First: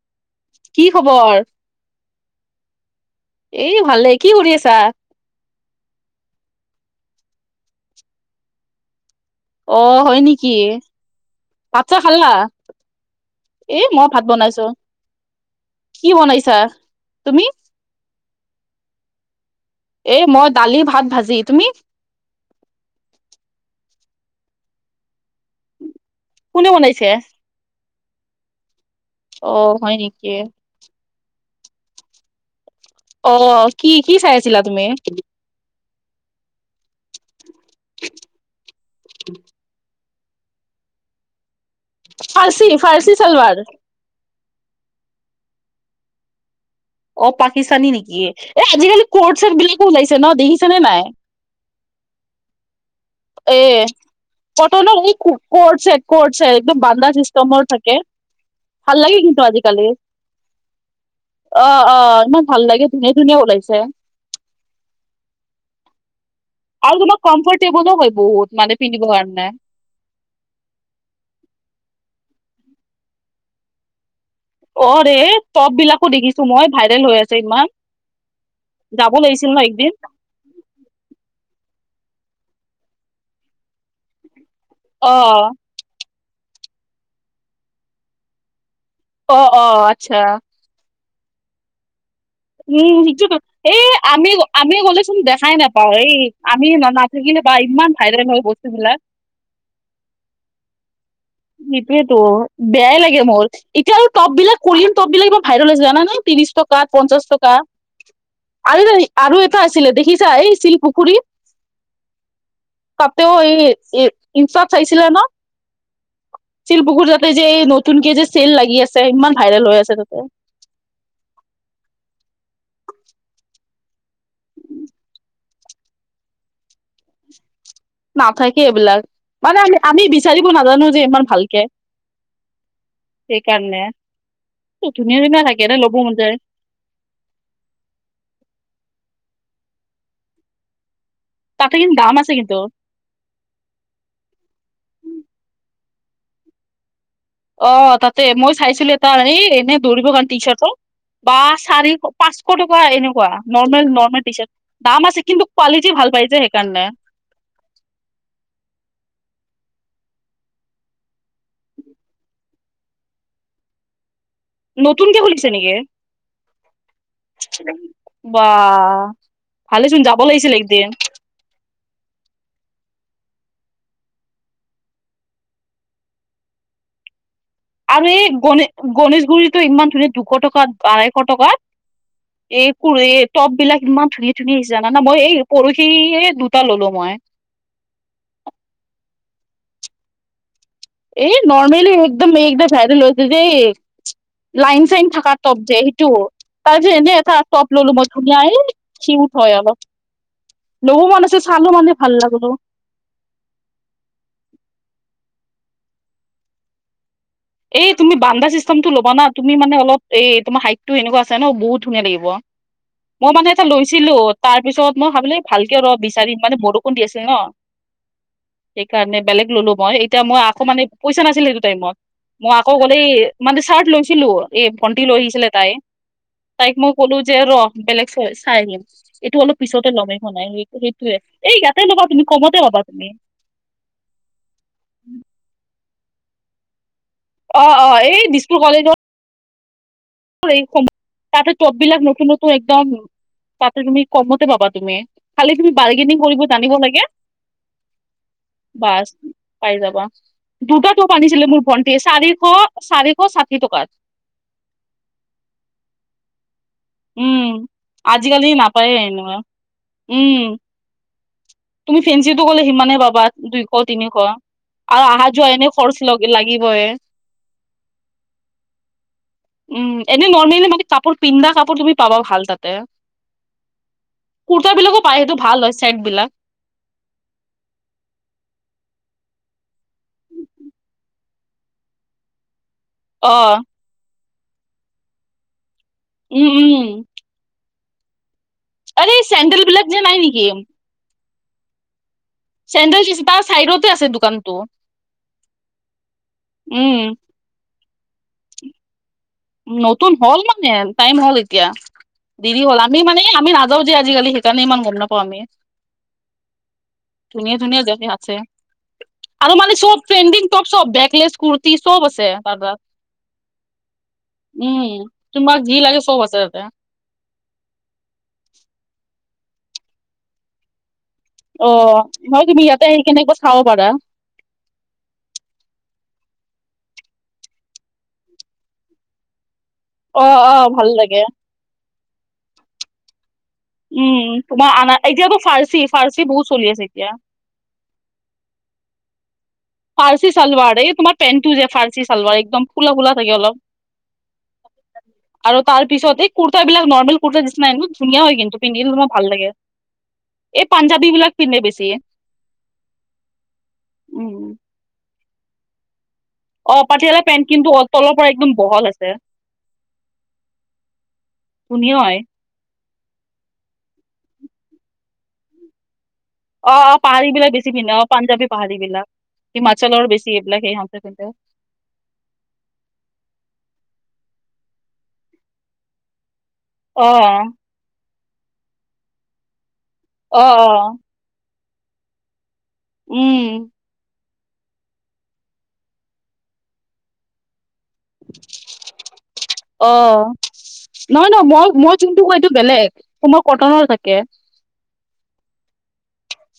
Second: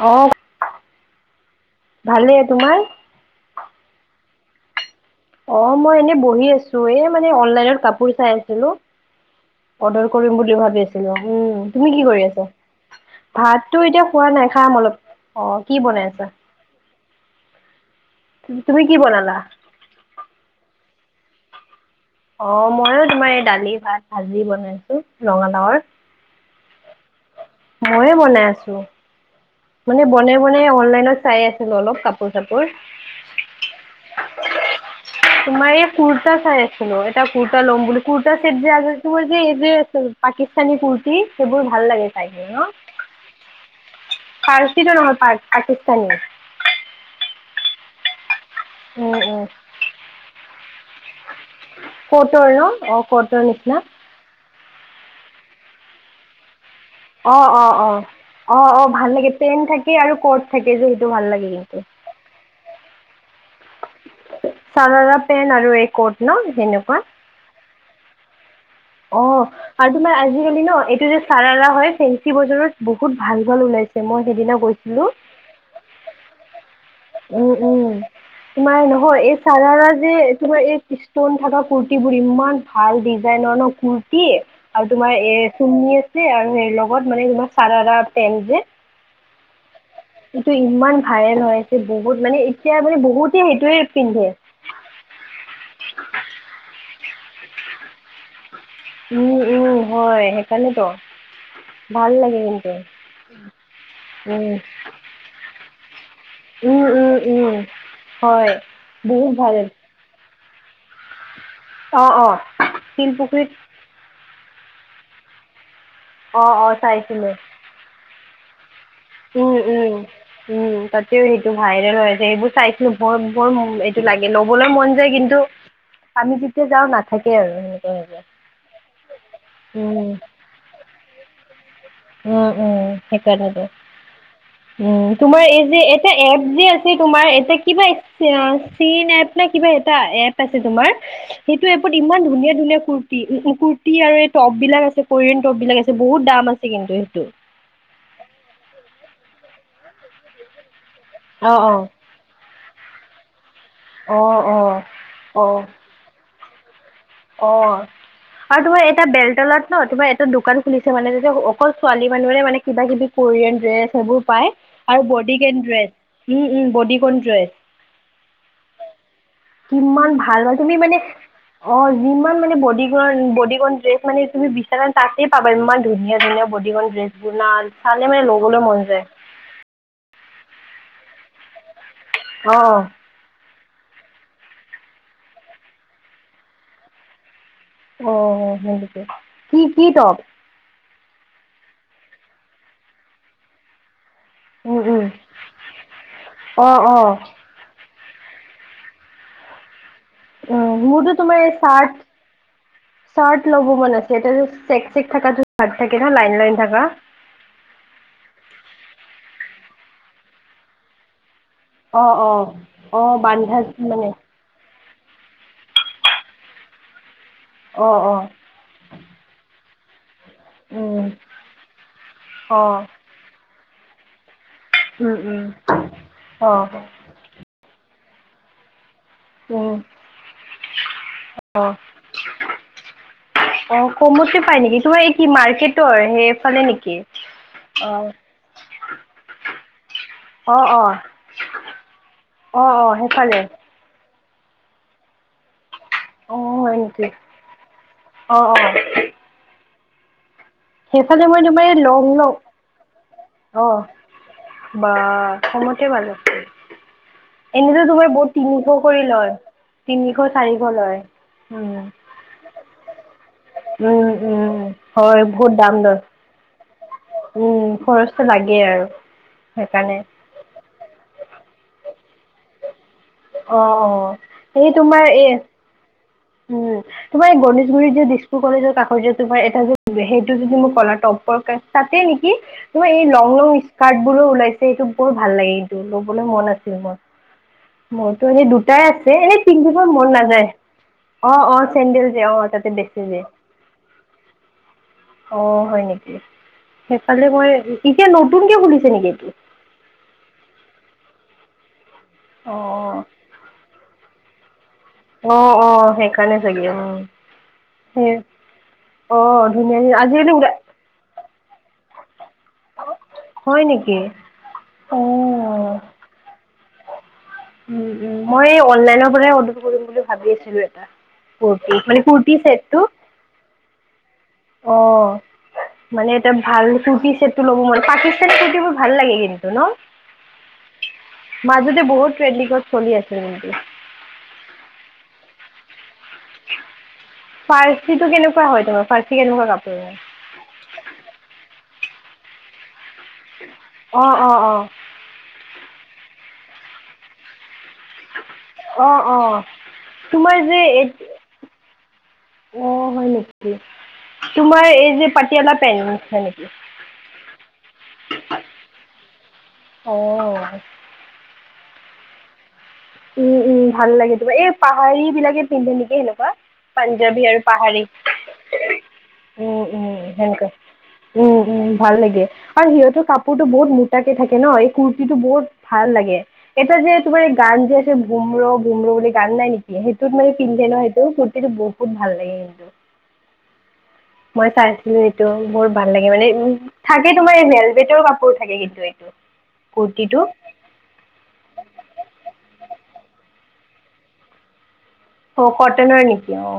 অ কি খবৰ? ভালে তোমাৰ? এই ভালে। কি কৰি আছা? অ মই এনেই বহি আছো এ মানে অনলাইনত কাপোৰ চাই আছিলো। অ অৰ্ডাৰ হয় কৰিম নেকি? বুলি ভাবি আছিলো। উম, ভাত তুমি চাহ কি কৰি খালা? আছা? এ ভাতটো এতিয়া মই ভাত খোৱা নাই বনাইছো। খাম অলপ। অ কি বনাই আছা? তুমি? তুমি কি বনালা? এ মই দালি ভাত ভাজি। তুমি? অ মইও তোমাৰ এই দালি ভাত ভাজি বনাইছো ৰঙালাউৰ। কোনে বনাইছে? মইয়ে বনাই আছো। অ হয় মানে নেকি? বনাই বনাই অনলাইনত চাই আছিলো অলপ কাপোৰ চাপোৰ অ কি কি চাই আছিলা তুমি? তোমাৰ এই কুৰ্তা চাই আছিলো। এটা কুৰ্তা ল'ম বুলি, কুৰ্তা চেট তোমাৰ যে এই যে পাকিস্তানী কুৰ্তি সেইবোৰ ভাল লাগে চাই হে ন? ফাৰচি চলৱাৰ। পাৰ্চিটো নহয় পাক পাকিস্তানী অ পাকিস্তানী নেকি? এ আজিকালি কৰ্ট চেট বিলাকো ওলাইছে ন দেখিছা নে নাই? ক'ত য় অ কত এ কটনৰ এই ক'ৰ্ড ছেত ক'ৰ্ড ছেত একদম বান্দাল অঁ চিষ্টেমৰ অঁ অঁ থাকে। অঁ অঁ ভাল লাগে কিন্তু পেন আজিকালি, থাকে আৰু কট থাকে যে সেইটো ভাল লাগে অ, কিন্তু অ ইমান ভাল লাগে ধুনীয়া ধুনীয়া ওলাইছে ছে। চাৰাৰা পেণ্ট আৰু এই ক'ট ন সেনেকুৱা কম্ফৰ্তেবলো হয় বহুত মানে পিন্ধিব অ। কাৰণে। আৰু তোমাৰ আজিকালি ন এইটো যে চাৰাৰা হয় ফেঞ্চি বজাৰত বহুত ভাল, ভাল ওলাইছে মই সেইদিনা গৈছিলোঁ অৰে টপ বিলাকো দেখিছো মই ভাইৰেল হৈ আছে উম ইমান উম তোমাৰ যাব নহয়, এই লাগিছিল ন চাৰা একদিন। যে তোমাৰ এই কৃ ষ্টোন থকা কুুৰ্তিবোৰ ইমান ভাল ডিজাইনৰ ন কুুৰ্তি এ আৰু অ তোমাৰ এ চুৰনী আছে ছে আৰু এ লগত মানে তোমাৰ চাৰাৰা পেন যে অ অ আটচ্ছা। এইটো ইমান ভাইৰেল হৈ আছে বহুত মানে এতিয়া উম মানে শ বহুতে [unintelligible] সেইটোৱে এই পিন্ধে আমি আমি গ'লেচোন দেখাই নাপাও এই আমি নাথাকিলে বা ইমান ভাইৰেল হয় বস্তু বিলাক উম, উম, হয় সেইকাৰণেতো ভাল সেইটোয়েতো লাগে কিন্তু বেয়াই লাগে মোৰ, এতিয়া আৰু টপ উম বিলাক কোৰিয়ান টপ বিলাক ইমন ভাইৰেল হৈছে জানা নে ত্ৰিশ উম টকাত পঞ্চাশ উম টকা উম হয় আৰু বহুত আৰু ভাল এটা আছিলে দেখিছা এই শিলপু খুৰীত, অ অ তাতেও শিলপুখুৰীত এই ইনষ্টাত চাইছিলা ন অ অ শিলপুখুৰী তাতে চাইছিলোঁ যে নতুনকে যে চেল লাগি আছে ইমান উম, ভাইৰেল হৈ আছে উম। তাতে উম তাতেও সেইটো ভাইৰেল হৈ আছে সেইবোৰ চাইছো বৰ বৰ এইটো লাগে লবলৈ মন যায় কিন্তু আমি যেতিয়া যাওঁ নাথাকে আৰু সেনে নাথাকে এইবিলাক মানে আমি -আমি উম বিচাৰিব নাজানো যে ইমান ভালকে উম, উম, সেইকাৰণ সেইকাৰণে উম, ধুনীয়া ধুনীয়া তোমাৰ এই থাকে দে যে ল'ব এটা মন যায় এপ যে আছে তোমাৰ এতিয়া কিবা চীন এপ নে কিবা এটা এপ আছে তোমাৰ সেইটো তাতে এপত কিন্তু দাম ইমান আছে ধুনীয়া কিন্তু ধুনীয়া কুৰ ৰ্তি কুৰ্তি আৰু এই টপ বিলাক আছে কৰিয়ান টপ বিলাক আছে, বহুত দাম আছে কিন্তু সেইটো অ তাতে মই চাইছিলো এটা এই এনেই দৌৰিব কাৰণে টি চাৰ্ট বা অঁ অঁ চাৰিশ পাঁচশ টকা এনেকুৱা নৰ্মেল নৰ্মেল টি অঁ চাৰ্ট, দাম আছে কিন্তু কোৱালিটি ভাল পাই যে সেইকাৰণে অ। আৰু তোমাৰ এটা বেলতলাত ন তোমাৰ এটা দোকান খুলিছে মানে যেতিয়া অকল ছোৱালী মানুহৰে মানে কিবা কিবি কোৰিয়ান ড্ৰেছ সেইবোৰ পাই আৰু নতুনকে খুলিছে বডিকেন ড্ৰেছ উম উম বডিকন ড্ৰেছ বাহঃ ভালেচোন কিমান যাব ভাল লাগিছিল ভাল তুমি একদিন মানে অ যিমান মানে বডিকণ বডিকণ ড্ৰেছ মানে তুমি বিচাৰা তাতে পাবা ইমান ধুনীয়া-ধুনীয়া বডিকন ড্ৰেছবোৰ লাল আৰু এই গনে গণেশগুৰিত টো ইমান ধুনীয়া দুশ টকাত আঢৈশ টকাত, অ এই কু এ টপ বিলাক ইমান ধুনীয়া ধুনীয়া আহিছে জানানা মই এই পৰহিয়ে দুটা ললো মই অ, হয় নেকি? কি কি টপ? এই নৰ্মেলি একদম এইকেদিনত ভাইৰেল হৈ আছে যে উম লাইন উম চাইন থকা টপ যে সেইটো অ তাৰ অ পিছত এনে এটা টপ ললো মই ধুনীয়া এই কিউত হয় অলপ উম মোৰতো লবমন আছিল তোমাৰ চালো মানে চাৰ্ট ভাল লাগিলও চাৰ্ট ল'ব মন আছে এ চেক চেক থকাত চাৰ্ট থাকে ন লাইন লাইন থকা এই তুমি বান্দা চিষ্টেমটো ল'বা তুমি মানে অলপ এ তোমাৰ হাইট টো এনেকুৱা আছে ন বহুত ধুনীয়া অ', লাগিব, অ', অ', মই মানে বান্ধা এটা মানে লৈছিলোঁ ত', তাৰ পিছত মই ভাবিলোঁ ভালকে ৰ', বিচাৰিম মানে বৰষুণ দি আছিল ন', অঁ', অঁ', সেইকাৰণে বেলেগ ললো মই এতিয়া মই আকৌ মানে উম, পইচা নাছিল সেইটো টাইমত মই আকৌ অ', গ'লে এই মানে চাৰ্ট লৈছিলো এই ভন্টি উম, লৈ উম, আহিছিলে তাই, তাইক অ', মোক ক'লো যে ৰ বেলেগ চ চাই দিম এইটো অলপ উম, পিছতে ল'মেই এখন নাই ৰে সেইটয়ে, এই অ', ইয়াতে লবা তুমি কমতে পাবা তুমি', অ', কমতে পাই নেকি? তোমাৰ এই কি মাৰ্কেটোৰ সেইফালে নেকি? অ', অ', এই দিছপুৰ কলেজৰ', হয়, অ', কম', অ', তাতে টপ বিলাক নতুন নতুন অ', একদম, অ', সেইফালে তাতে তুমি কমতে পাবা তুমি', খালি তুমি বাৰ্গেনিং কৰিব অ', জানিব হয় লাগে নেকি? অ', অ', বাছ', পাই যাবা, দুটা টপ সেইফালে মই আনিছিলে মোৰ তোমাৰ এই ভণ্টিয়ে লং লং চাৰিশ- চাৰিশ ষাঠি অ', টকাত', বা কমতে ভাল চোন', উম এনেকে তোমাৰ বহুত, আজিকালি তিনিশ নাপায়ে কৰি লয়, এনেকুৱা তিনিশ চাৰিশ লয়', ফেনচিটো গ'লে সিমানে পাবা দুইশ উম তিনিশ উম আৰু হয় অহা যোৱা বহুত এনে দাম খৰচ লয়', লাগিবই', উম', খৰচটো লাগেই আৰু উম, সেইকাৰণে', এনে নৰ্মেলি মানে কাপোৰ পিন্ধা কাপোৰ তুমি পাবা ভাল তাতে', অহ', অহ', কুৰ্তা সেই বিলাকো তোমাৰ পায় সেইটো এ', ভাল হয় চেট বিলাক উম', তোমাৰ এই, গণেশগুৰিত যে দিছপুৰ কলেজৰ কাষৰ যে, তোমাৰ এটা যে, সেইটো যদি মোক কলা টপৰ কাৰ', তাতে নেকি? মোৰ এই লং লং অ', স্কাৰ্ট বোৰো ওলাইছে, সেইটো বহুত ভাল লাগে, এইটো ল'বলৈ উম, মন আছিল উম, মোৰ', মোৰতো এনে দুটাই আছে, আৰে এনেই চেণ্ডেল পিন্ধিব বিলাক যে মন নাই নেকি? নাযায়, অ', অ', চেণ্ডেল যে অ', তাতে বেছি চেণ্ডেল যি যে আছে চাইডতে আছে দোকানটো', অ', হয়, নেকি উম, সেইফালে মই, এতিয়া নতুনকে খুলিছে নেকি এইটো', নতুন হ'ল মানে, টাইম হ'ল এতিয়া দেৰি হ'ল আমি অ মানে আমি ৰা', তহঁতি আজি কালি সেইকাৰণে ইমান গম নাপ', আকৌ, আমি অ', অ', সেইকাৰণে চাগে উম, ধুনীয়া ধুনীয়া জগা সেই আছে', অ', আৰু মানে ধুনীয়া চব ধুনীয়া আজিকালি ট্ৰেণ্ডিং ওলাই টপ চব ভেকলেছ কুৰ্তি চব আছে তাত, তাত', হয়, নেকি? অ', উম', তোমাক যি লাগে চব আছে ইয়াতে', উম', উম', মই এই অনলাইনৰ পৰাই অৰ্ডাৰ কৰিম বুলি ভাবি আছিলোঁ এটা', কুৰ্তি অহ', মানে কুৰ্তি হয় তুমি ইয়াতে আহি কেনে একবাৰ চাব পাৰা', অহ', মানে এটা ভাল কুৰ্তি চেটো ল'ব মন, পাকিস্তানী কুৰ্তিবোৰ ভাল লাগে কিন্তু ন', অ', অ', ভাল লাগে', মাজতে বহুত ট্ৰেণ্ডিকত চলি আছিল কিন্তু', উম', তোমাৰ আনা এতিয়াতো ফাৰ্চি ফাৰ্চি বহুত চলি আছে এতিয়া', ফাৰ্চিটো কেনেকুৱা হয় তোমাৰ, ফাৰ্চি কেনেকুৱা কাপোৰ হয়? ফাৰ্চি ছালৱাৰ, এই তোমাৰ পেন্টটো যে ফাৰ্চি ছালৱাৰ একদম ফুলা ফুলা', থাকে অলপ। অ', - অ', - অ', আৰু তাৰ পিছত এই কুৰ্তা বিলাক নৰ্মেল কুৰ্তাৰ নিচিনায়ে হুম', ধুনীয়া হয় কিন্তু অ', পিন্ধিলোঁ অ', মই ভাল অ', লাগে', তোমাৰ যে এই পাঞ্জাবী বিলাক পিন্ধে বেছি', অ', হয় নেকি, উম। তোমাৰ এই যে পাটিয়ালা পেন্ট, হয় নেকি', অ', পাটিয়ালা পেণ্ট কিন্তু অ', তলৰ পৰা একদম বহল আছে', অ'। শুনিয়ো ঔ', উম', উম', ভাল লাগে তোমাৰ, এই পাহাৰী বিলাকে পিন্ধে নেকি সেনেকুৱা? অ', অ', পাঞ্জাবী পাহাৰী আৰু বিলাক বেছি পিন্ধে অ', পঞ্জাৱী পাহাৰীবিলাক', উম', উম', সেনেকৈ, উম', উম', ভাল লাগে। আৰু সিহঁতৰ কাপোৰতো বহুত মোটাকে থাকে ন এই কুৰ্তিটো বহুত, ভাল লাগে। এটা যে তোমাৰ অ'। গান যে আছে বুম্ৰ বুম্ৰ বুলি গান নাই নেকি? সেইটোত মানে অ অ পিন্ধে ন সেইটো, কুৰ্তিটো বহুত ভাল লাগে কিন্তু। উম। মই চাইছিলোঁ এইটো বহুত ভাল লাগে মানে উ', থাকে তোমাৰ এ যে', বেটৰ কাপোৰ থাকে কিন্তু এইটো অ কুৰ্তিটো নহয় নহয় মই মই যোনটো কওঁ এইটো বেলেগ মই কটনৰ থাকে। অ কটনৰ নেকি অ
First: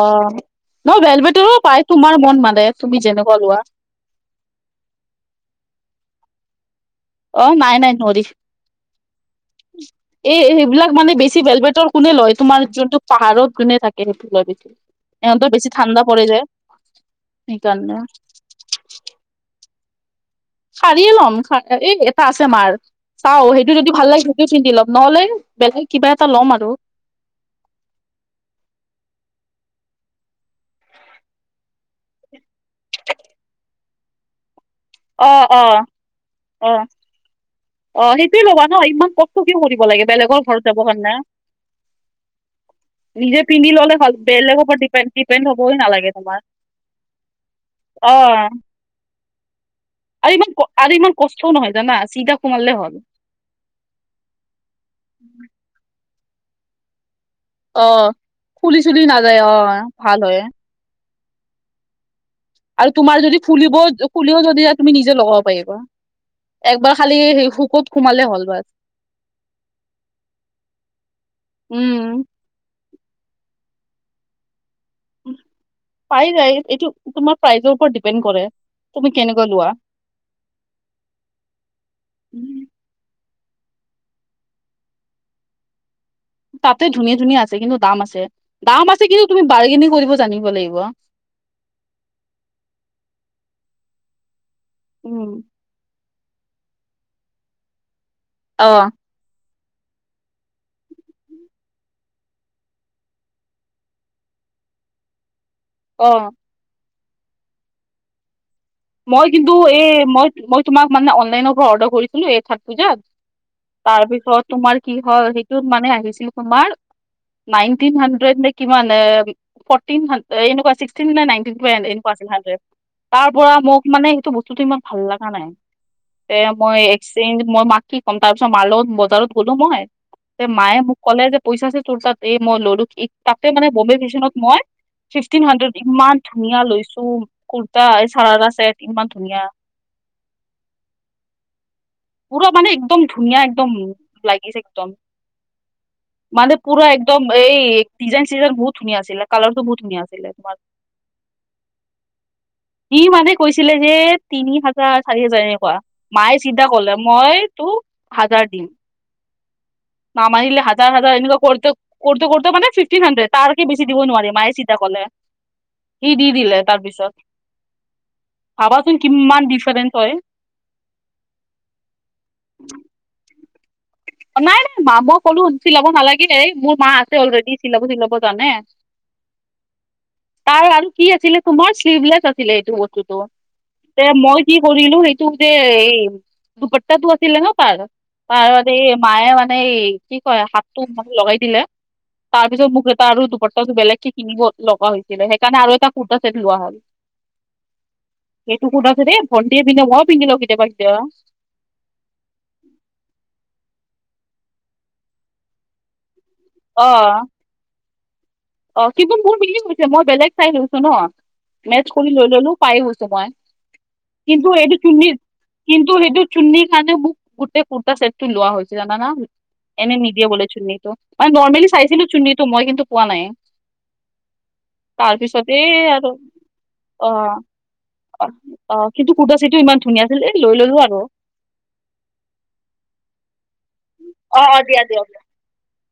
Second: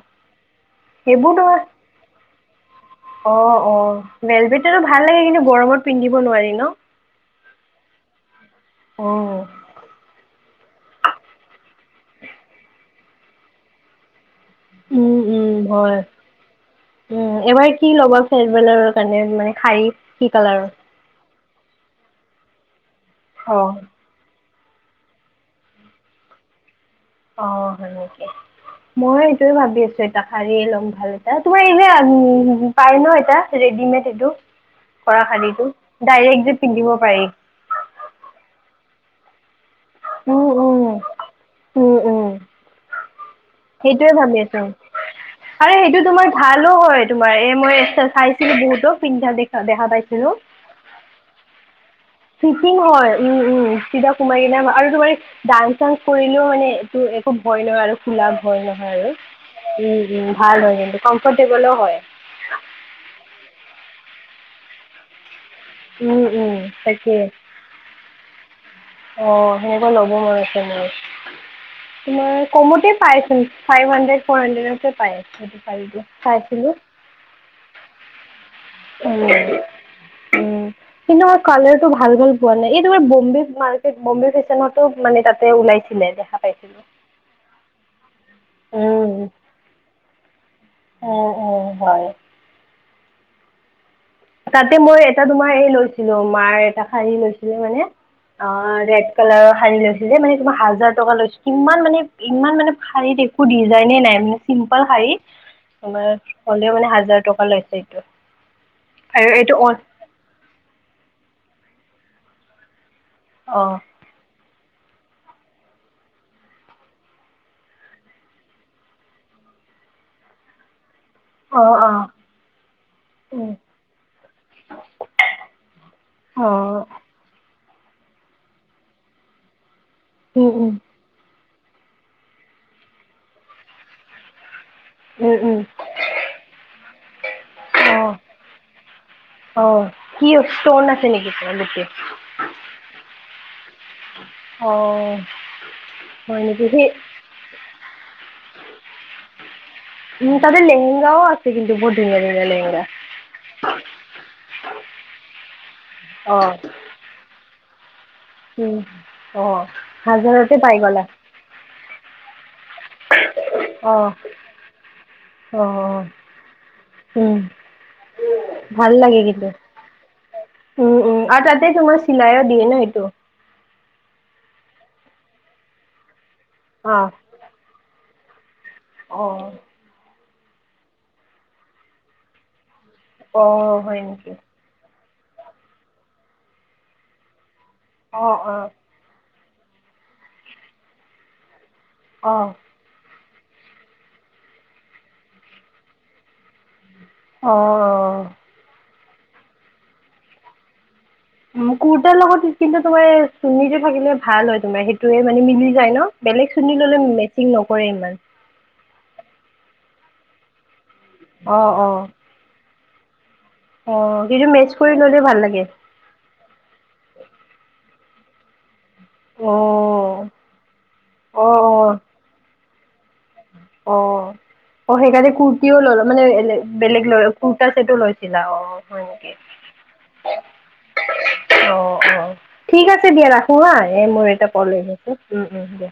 অ ন ভেল সেইবোৰ বেটৰো তোমাৰ পাই তোমাৰ মন মানে তুমি যেনেকুৱা অ', লোৱা। অ', ভেলভেটৰো ভাল লাগে কিন্তু গৰমত পিন্ধিব নোৱাৰি ন? অ নাই নাই নৰি অ'। এই সেইবিলাক মানে বেছি ভেলভেটৰ কোনে লয় তোমাৰ যোনটো পাহাৰত যোনে থাকে সেইটো লয় বেছি উম উম ইহঁতৰ বেছি হয় ঠাণ্ডা পৰে যে উম। এবাৰ কি সেইকাৰণে ল'বা? খেলবেলাৰ কাৰণে মানে শাৰী কি কালাৰৰ? শাৰিয়ে ল'ম এই এটা আছে আমাৰ চাওঁ সেইটো অ'। যদি ভাল লাগে। পিন্ধি ল'ম নহ'লে বেলেগ কিবা এটা ল'ম আৰু। অ হয় নেকি? [inaudible] মই এইটোয়ে ভাবি আছোঁ এটা শাৰীয়ে লম ভাল এটা তোমাৰ এই উ পাই ন এটা ৰেডিমেড এইটো। [inaudible] কৰা অ শাৰীটো ডাইৰেক্ট যে অ পিন্ধিব পাৰি। অ সেইটোয়ে ল'বা ন ইমান কষ্ট কিয় কৰিব লাগে বেলেগৰ উম, ঘৰত যাব কাৰণে। উম। উম, উম, [inaudible] ল'লে ভাল সেইটোয়ে ভাবি বেলেগৰ আছোঁ ওপৰত ডিপেণ্ড ডিপেণ্ড আৰু হ'বই সেইটো নালাগে তোমাৰ ভালো হয় তোমাৰ এই মই ত অ চাইছিলোঁ বহুত পিন্ধা দেখা দেখা পাইছিল। আৰু ইমান আৰু ইমান কষ্টও নহয় জানা। চিধা সোমালে ফিটিং হ'ল হয় উম উম চিধা কুমাৰী আৰু তোমাৰ ডান্স চান্স কৰিলেও মানে। টো একো ভয় নহয় অ আৰু খোলা ভয় ফুলি নহয় চুলি আৰু নাযায় অ উম উম ভাল হয় কিন্তু। কমফৰ্টেবলো হয়। আৰু তোমাৰ যদি ফুলিব খুলিও যদি তুমি নিজে লগাব পাৰিবা। উম উম একবাৰ তাকে খালি শুকুত সোমালে হ'ল বছ। অ সেনেকুৱা ল'ব মন আছে মোৰ উম তোমাৰ কমতে পাইছোন ফাইভ হাড্ৰেড ফ'ৰ হাণ্ড্ৰেডতকে পাই আছোঁ সেইটো পাই যায় পাইছিলোঁ। এইটো তোমাৰ প্ৰাইজৰ ওপৰত ডিপেণ্ড কৰে। তুমি উ। কেনেকুৱা [inaudible] কিন্তু কালাৰ টো ভাল হৈ যোৱা নাই এই তোমাৰ বম্বে মাৰ্কেট বম্বে ফেশ্বনতো মানে তাতে ওলাইছে। চিলে দে তাতে ধুনীয়া ধুনীয়া আছে কিন্তু দাম আছে দাম আছে উম কিন্তু তুমি বাৰ্গেনিং কৰিব জানিব লাগিব। অ অ হয়। তাতে মই এটা উম তোমাৰ এই লৈছিলোঁ মাৰ এটা শাৰী লৈছিলে মানে অ ৰেদ কালাৰৰ শাৰী লৈছিলে মানে তোমাক হাজাৰ টকা লৈছিল ইমান মানে ইমান মানে শাৰীত একো ডিজাইনে নাই মানে। চিম্পল শাৰী। [inaudible] তোমাৰ হ'লেও মানে হাজাৰ টকা লৈছে এইটো। মই আৰু কিন্তু এইটো অ এই মই মই তোমাক মানে অনলাইনৰ পৰা অৰ্ডাৰ কৰিছিলোঁ এই চত পূজাত। অ। তাৰপিছত তোমাৰ কি হয় সেইটোত মানে আহিছিল তোমাৰ নাইনটিন হান্দ্ৰেড নে কিমান এ ফৰ্টি এনেকুৱা চিক্সতিন নে নাইনটিন অ ৰাতিপুৱা আনে অ এনেকুৱা আছিল হেতে। উম পুৰা মোক মানে সেইটো বস্তুতটো ইমান ভাল লগা নাই তে অ মই। চেং মই মাক কি ক'ম তা পিছত মা লগত বজাৰত গ'লো মই, উম উম মায়ে মোক ক'লে যে পইচা তোৰাত এই মই ললো তাতে মানে বম্বে মিশনত মই উম ফিফটিন হাড্ৰেড ইমান ধুনীয়া লৈছো কুৰ্তা উম অ এই চাৰাৰা ছেট ইমান ধুনীয়া। অ কি ষ্টন আছে নেকি তোমালোকে? পুৰা মানে একদম ধুনীয়া একদম। লাগিছে অ। একদম [inaudible] হয় মানে নেকি সেই পুৰা একদম এই ডিজাইন চিজাইন বহুত ধুনীয়া আছিলে কালাৰটো বহুত ধুনীয়া উ আছিলে তাতে তোমাৰ। লেহেংগাও আছে কিন্তু বহুত ধুনীয়া ধুনীয়া লেহেঙগা ই মানে কৈছিলে যে তিনি হাজাৰ চাৰি হাজাৰ এনেকুৱা অ মায়ে চিধা কলে মই তো- হাজাৰ দিম, উম অ হাজাৰতে নমানিল পাই হাজাৰ গ'লা হাজাৰ এনেকুৱা কৰোঁতে কৰোঁতে মানে ফিফ ত্ৰি হাড্ৰেড তাৰকে বেছি অ দিব নোৱাৰি মায়ে চিতা ক'লে, অ সি দি দিলে তাৰপিছত। উম ভাল লাগে কিন্তু। ডিফাৰেন্ঞ্চ হয় উম উম আৰু তাতে তোমাৰ চিলাইও দিয়ে ন সেইটো। নাই নাই মা মই ক'লো চিলাব নালাগে এই মোৰ মা অ আছে অলৰেডি চিলাব চিলাব জানে। অ তাৰ আৰু কি আছিলে তোমাৰ শ্লিভলেছ আছিলে এইটো বস্তুতটো, অ হয় তে নেকি মই কি কৰিলো সেইটো যে এই দুপত্তাটো আছিলে ন পাৰ অ অ পাৰত এ মায়ে মানে এই কি কয় হাতটো মানে লগাই দিলে অ তাৰ পিছত মোক ত আৰু দুপাৰটা বেলেগকে কিনিব লগা হৈছিলে সেইকাৰণে আৰু এটা কুৰ্তা চেট লোৱা হ'ল। অ অ এইটো কুৰ্টা ছেটে ভণ্টে বিন্ধে মই পিন্ধি লও কেতিয়াবা কেতিয়াবা উ কুৰ্তাৰ লগত কিন্তু তোমাৰ চুনিটো থাকিলে ভাল হয় তোমাৰ সেইটোয়ে মানে মিলি যায় ন বেলেগ চুনি অ ললে মেচিং নকৰে ইমান অ কিবোৰ মোৰ মিলি গৈছে মই বেলেগ চাই লৈছো ন, অ', মেচ অ', কৰি লৈ ললো পায় হৈছে মই। অ কিন্তু সটো মেচ এইটো কৰি চুৰ্ণি ললে ভাল লাগে। কিন্তু সেইটো চুনিৰ খানে মোক গোট কুৰ্ত ছেটটো লোৱা হৈছে জানা। অ এনে নিদিয়ে বোলে চুন্নীটো মানে অ', নৰ্মেলি অ', চাইছিলো চুনিতটো মই কিন্তু পোৱা নাই। অ অ সেইকাৰণে তাৰপিছত কুুৰ্তিও এই লল আৰু মানে বেলেগ লৈ অ', কুুৰ্তা চছেটো লৈছিলা অ। অ হয় কিন্তু নেকি? কুৰ্তা চিটো ইমান ধুনীয়া আছিলে এ লৈ ললো আৰু। অ অ ঠিক আছে দিয়া ৰাখো হা এ মোৰ এটা অ', অ', কল দিয়া আহি দিয়ক। আছে উম উম দিয়া।